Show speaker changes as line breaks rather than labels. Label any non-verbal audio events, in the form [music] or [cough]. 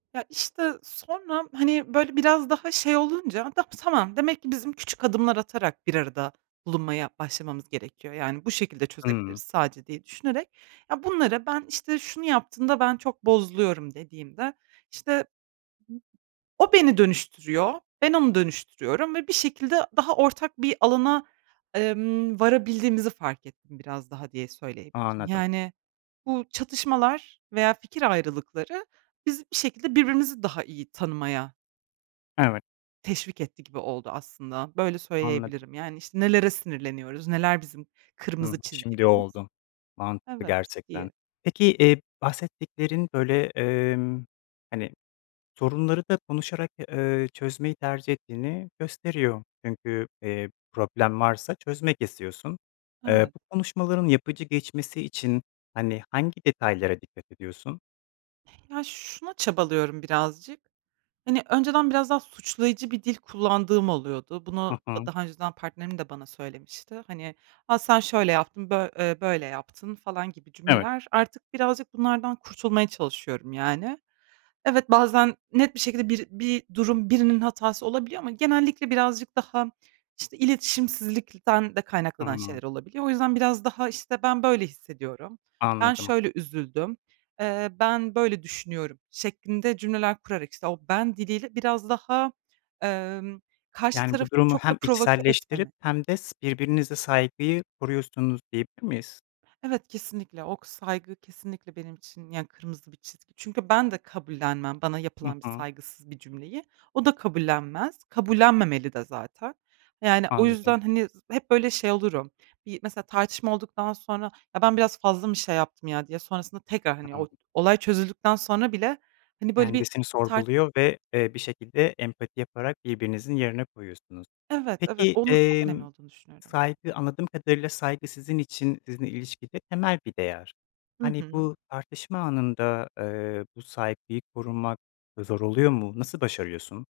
Ya, işte, sonra, hani, böyle biraz daha şey olunca [unintelligible] tamam, demek ki bizim küçük adımlar atarak bir arada bulunmaya başlamamız gerekiyor. Yani, bu şekilde çözebiliriz
Hımm.
sadece diye düşünerek, ya bunları "Ben işte şunu yaptığında ben çok bozuluyorum" dediğimde, işte, o beni dönüştürüyor, ben onu dönüştürüyorum ve bir şekilde daha ortak bir alana, emm, varabildiğimizi fark ettim biraz daha diye söyleyebilirim.
Anladım.
Yani, bu çatışmalar veya fikir ayrılıkları bizi bir şekilde birbirimizi daha iyi tanımaya
Evet.
teşvik etti gibi oldu aslında. Böyle
Anladım.
söyleyebilirim. Yani, işte, nelere sinirleniyoruz, neler bizim
Hı hı,
kırmızı
şimdi
çizgilerimiz.
oldu. Mantıklı
Evet,
gerçekten.
diye
Peki, eee, bahsettiklerin, böyle, emm, hani, sorunları da konuşarak, eee, çözmeyi tercih ettiğini gösteriyor. Çünkü, eee, problem varsa çözmek istiyorsun. Eee,
Evet.
bu konuşmaların yapıcı geçmesi için hani, hangi detaylara dikkat ediyorsun?
Ya, şuna çabalıyorum birazcık, hani, önceden biraz daha suçlayıcı bir dil kullandığım oluyordu.
Hı
Bunu da
hı.
daha önceden partnerim de bana söylemişti. Hani, a, sen şöyle yaptın, bö eee, böyle yaptın falan gibi
Evet.
cümleler. Artık birazcık bunlardan kurtulmaya çalışıyorum, yani. Evet, bazen net bir şekilde bir bir durum birinin hatası olabiliyor ama genellikle birazcık daha, işte, iletişimsizlikten de kaynaklanan
Hıı.
şeyler olabiliyor. O yüzden biraz daha, işte, "Ben böyle hissediyorum, ben
Anladım.
şöyle üzüldüm, eee, ben böyle düşünüyorum" şeklinde cümleler kurarak, işte, o ben diliyle biraz daha, emm, karşı
Yani, bu
tarafı
durumu
çok da
hem
provoke
içselleştirip
etmeme.
hem de s birbirinize saygıyı koruyorsunuz diyebilir miyiz?
Evet kesinlikle. O kı saygı kesinlikle benim için yani kırmızı bir çizgi. Çünkü ben de kabullenmem bana
Hı
yapılan bir
hı.
saygısız bir cümleyi. O da kabullenmez. Kabullenmemeli de zaten. Yani, o
Anladım.
yüzden hani, z hep böyle şey olurum, yi mesela tartışma olduktan sonra ya ben biraz fazla mı şey yaptım ya diye sonrasında tekrar, hani, o
[unintelligible]
olay çözüldükten sonra bile hani böyle bir
Kendisini
tar
sorguluyor ve, eee, bir şekilde empati yaparak birbirinizin yerine koyuyorsunuz.
Evet, evet.
Peki,
Onun çok önemli
emm,
olduğunu düşünüyorum.
saygı anladığım kadarıyla saygı sizin için, sizinle ilişkide temel bir değer.
Hı
Hani,
hı.
bu tartışma anında, eee, bu saygıyı korumak zor oluyor mu? Nasıl başarıyorsun?